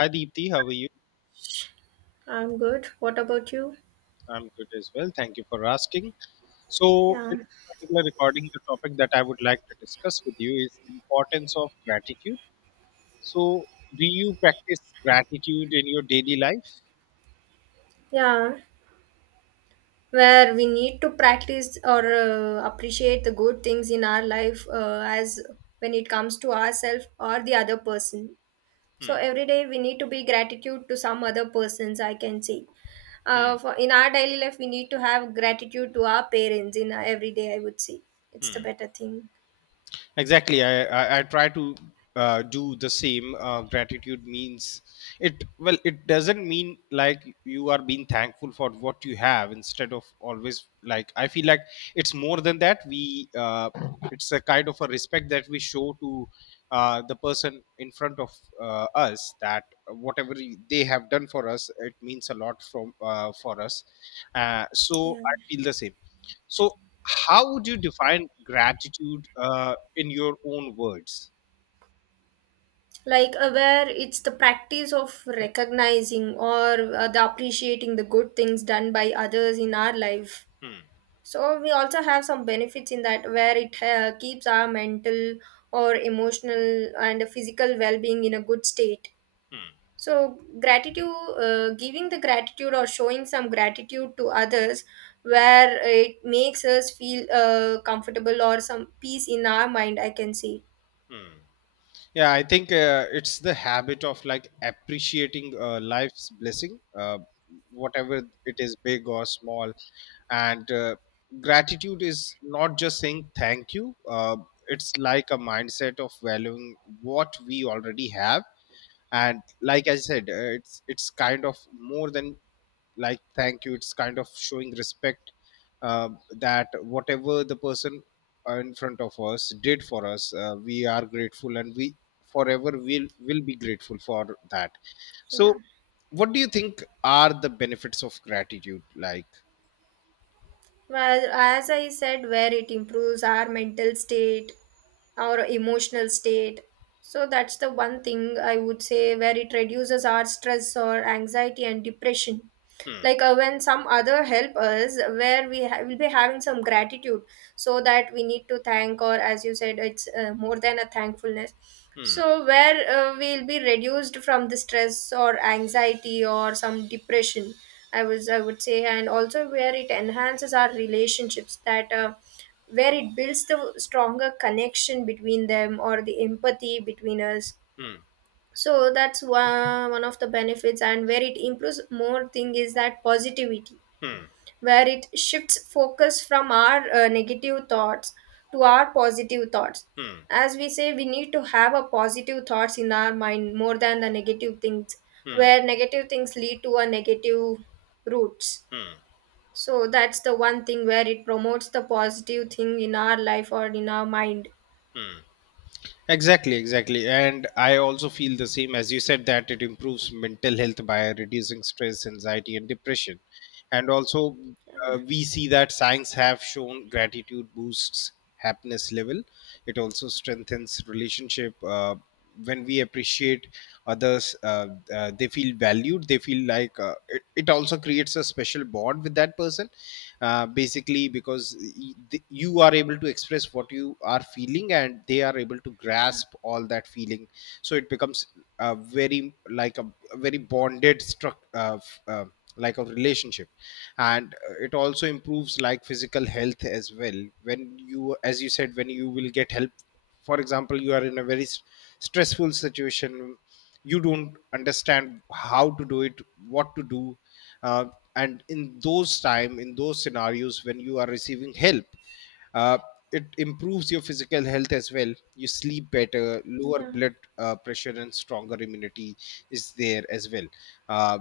Hi Deepthi, how are you? I'm good. What about you? I'm good as well. Thank you for asking. So, Yeah. in this particular recording, the topic that I would like to discuss with you is importance of gratitude. So, do you practice gratitude in your daily life? Yeah. Where we need to practice or appreciate the good things in our life, as when it comes to ourselves or the other person. So Hmm. every day we need to be gratitude to some other persons, I can say. Hmm. For, in our daily life, we need to have gratitude to our parents in our every day, I would say. It's the Hmm. better thing. I try to do the same. Gratitude means it, well, it doesn't mean like you are being thankful for what you have, instead of always, like, I feel like it's more than that. We It's a kind of a respect that we show to the person in front of us, that whatever they have done for us, it means a lot from for us. So Yeah. I feel the same. So how would you define gratitude, in your own words? Like where it's the practice of recognizing or the appreciating the good things done by others in our life. Hmm. So we also have some benefits in that, where it keeps our mental or emotional and physical well-being in a good state. Hmm. So gratitude, giving the gratitude or showing some gratitude to others, Hmm. where it makes us feel comfortable or some peace in our mind, I can say. Hmm. Yeah, I think it's the habit of like appreciating life's blessing, whatever it is, big or small. And gratitude is not just saying thank you, it's like a mindset of valuing what we already have. And like I said, it's kind of more than like thank you, it's kind of showing respect, that whatever the person in front of us did for us, we are grateful, and we forever will be grateful for that. Yeah. So what do you think are the benefits of gratitude, like? Well, as I said, where it improves our mental state, our emotional state. So that's the one thing I would say, where it reduces our stress or anxiety and depression. Hmm. Like when some other help us, where we will be having some gratitude, so that we need to thank, or as you said it's more than a thankfulness. Hmm. So where we'll be reduced from the stress or anxiety or some depression, I would say. And also where it enhances our relationships, that where it builds the stronger connection between them or the empathy between us. Hmm. So that's one of the benefits, and where it improves more thing is that positivity, Hmm. where it shifts focus from our negative thoughts to our positive thoughts. Hmm. As we say, we need to have a positive thoughts in our mind more than the negative things, Hmm. where negative things lead to a negative roots. Hmm. So that's the one thing where it promotes the positive thing in our life or in our mind. Hmm. Exactly, exactly. And I also feel the same as you said, that it improves mental health by reducing stress, anxiety, and depression. And also, we see that science have shown gratitude boosts happiness level. It also strengthens relationship. When we appreciate others, they feel valued, they feel like it also creates a special bond with that person, basically because you are able to express what you are feeling, and they are able to Yeah. grasp all that feeling. So it becomes a very like a, a very like a relationship. And it also improves like physical health as well, when you, as you said, when you will get help. For example, you are in a very stressful situation, you don't understand how to do it, what to do. uh, and in those time, in those scenarios, when you are receiving help, uh, it improves your physical health as well. You sleep better, lower Yeah. blood pressure, and stronger immunity is there as well. uh,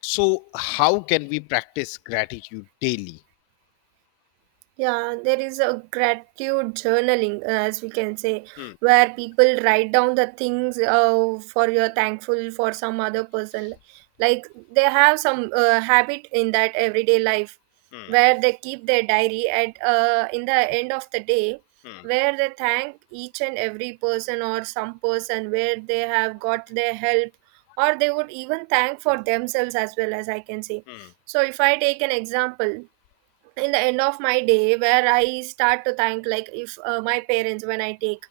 so how can we practice gratitude daily? Yeah, there is a gratitude journaling, as we can say, Hmm. where people write down the things for you're thankful for some other person. Like they have some habit in that everyday life, Hmm. where they keep their diary at in the end of the day, Hmm. where they thank each and every person or some person where they have got their help, or they would even thank for themselves as well, as I can say. Hmm. So if I take an example, in the end of my day, where I start to thank, like if my parents, when I take.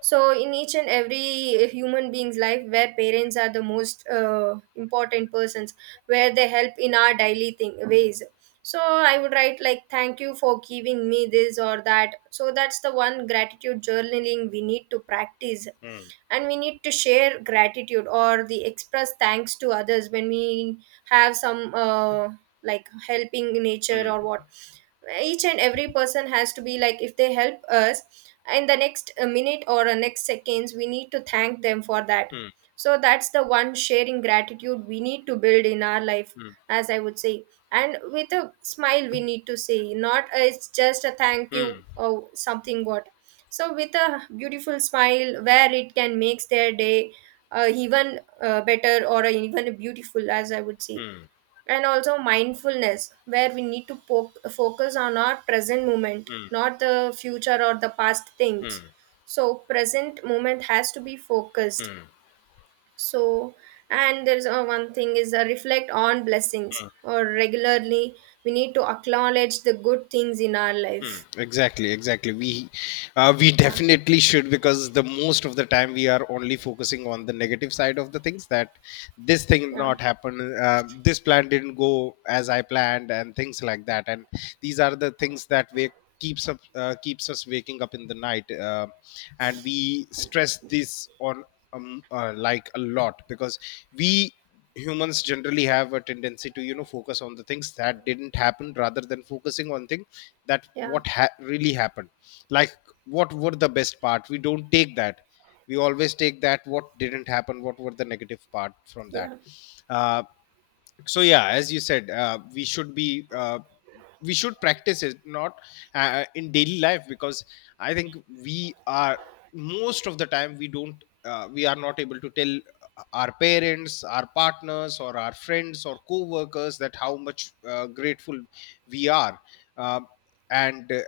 So in each and every human being's life, where parents are the most important persons, where they help in our daily thing ways. So I would write like thank you for giving me this or that, so that's the one gratitude journaling we need to practice. Hmm. And we need to share gratitude or the express thanks to others when we have some like helping nature Hmm. or what. Each and every person has to be, like if they help us, in the next minute or next seconds we need to thank them for that. Hmm. So that's the one sharing gratitude we need to build in our life, Hmm. as I would say. And with a smile we need to say, not it's just a thank you Hmm. or something what. So with a beautiful smile, where it can makes their day even better or even beautiful, as I would say. Hmm. And also mindfulness, where we need to focus on our present moment, 嗯 not the future or the past things. 嗯 So present moment has to be focused. 嗯，So, and there's one thing is, reflect on blessings or regularly, we need to acknowledge the good things in our Hmm, life. Exactly, exactly. We Yeah. definitely should, because the most of the time we are only focusing on the negative side of the things, that this thing Yeah. not happen, this plan didn't go as I planned, and things like that. And these are the things that we keeps up keeps us waking up in the night, and we stress this on, like, a lot, because we humans generally have a tendency to, focus on the things that didn't happen rather than focusing on things that Yeah. what really happened. Like, what were the best part, we don't take that. We always take that, what didn't happen, what were the negative part from that. Yeah. Uh, so yeah, as you said, we should be we should practice it, not in daily life, because I think we are most of the time we don't, we are not able to tell our parents, our partners, or our friends or co-workers, that how much grateful we are. Um, and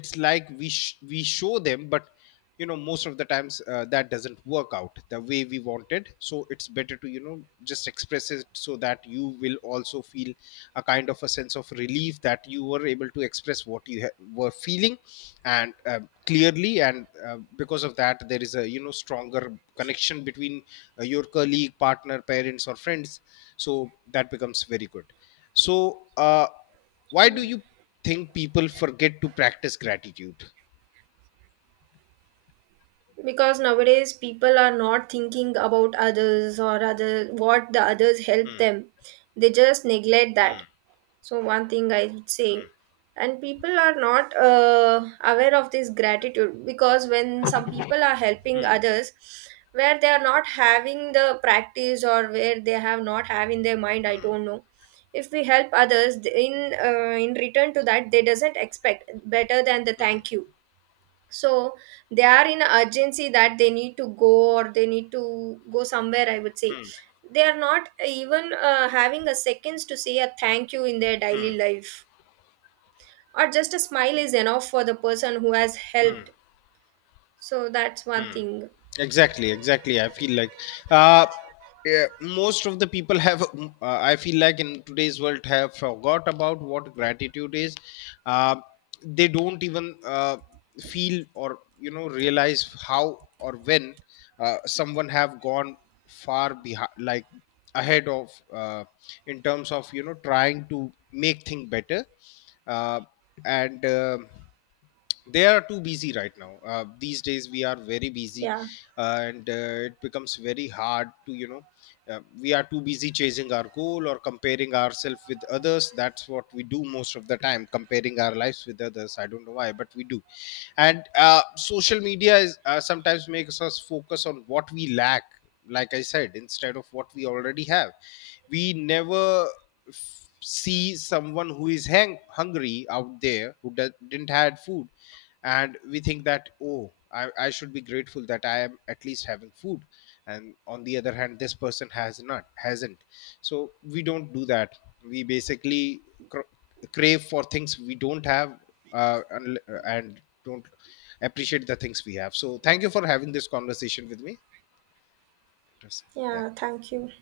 it's like we show them, but you know, most of the times that doesn't work out the way we wanted. So it's better to, you know, just express it, so that you will also feel a kind of a sense of relief, that you were able to express what you were feeling, and clearly. And because of that there is a, you know, stronger connection between your colleague, partner, parents, or friends. So that becomes very good. So why do you think people forget to practice gratitude? Because nowadays people are not thinking about others or other what the others help Hmm. them, they just neglect that. Hmm. So one thing I would say, and people are not aware of this gratitude, because when some people are helping Hmm. others, where they are not having the practice or where they have not have in their mind, I Mm. don't know. If we help others in return to that, they doesn't expect better than the Mm. thank you. So they are in a urgency that they need to go or they need to go somewhere, I would say. Mm. They are not even having a seconds to say a thank you in their Mm. daily life, or just a smile is enough for the person who has helped. So that's one thing. Exactly, exactly. I feel like, uh, yeah, most of the people have, I feel like in today's world, have forgot about what gratitude is. Uh, they don't even feel or, you know, realize how or when someone have gone far behind, like ahead of, in terms of, you know, trying to make things better. Uh, and. They are too busy right now. These days we are very busy. Yeah. And It becomes very hard to, you know, we are too busy chasing our goal or comparing ourselves with others. That's what we do most of the time, comparing our lives with others. I don't know why, but we do. And social media is sometimes makes us focus on what we lack, like I said, instead of what we already have. We never see someone who is hungry out there, who didn't had food, and we think that, oh, I should be grateful that I am at least having food, and on the other hand, this person hasn't. So we don't do that. We basically cr- crave for things we don't have. uh, and, and don't appreciate the things we have. So thank you for having this conversation with me. It was, Yeah, yeah. thank you.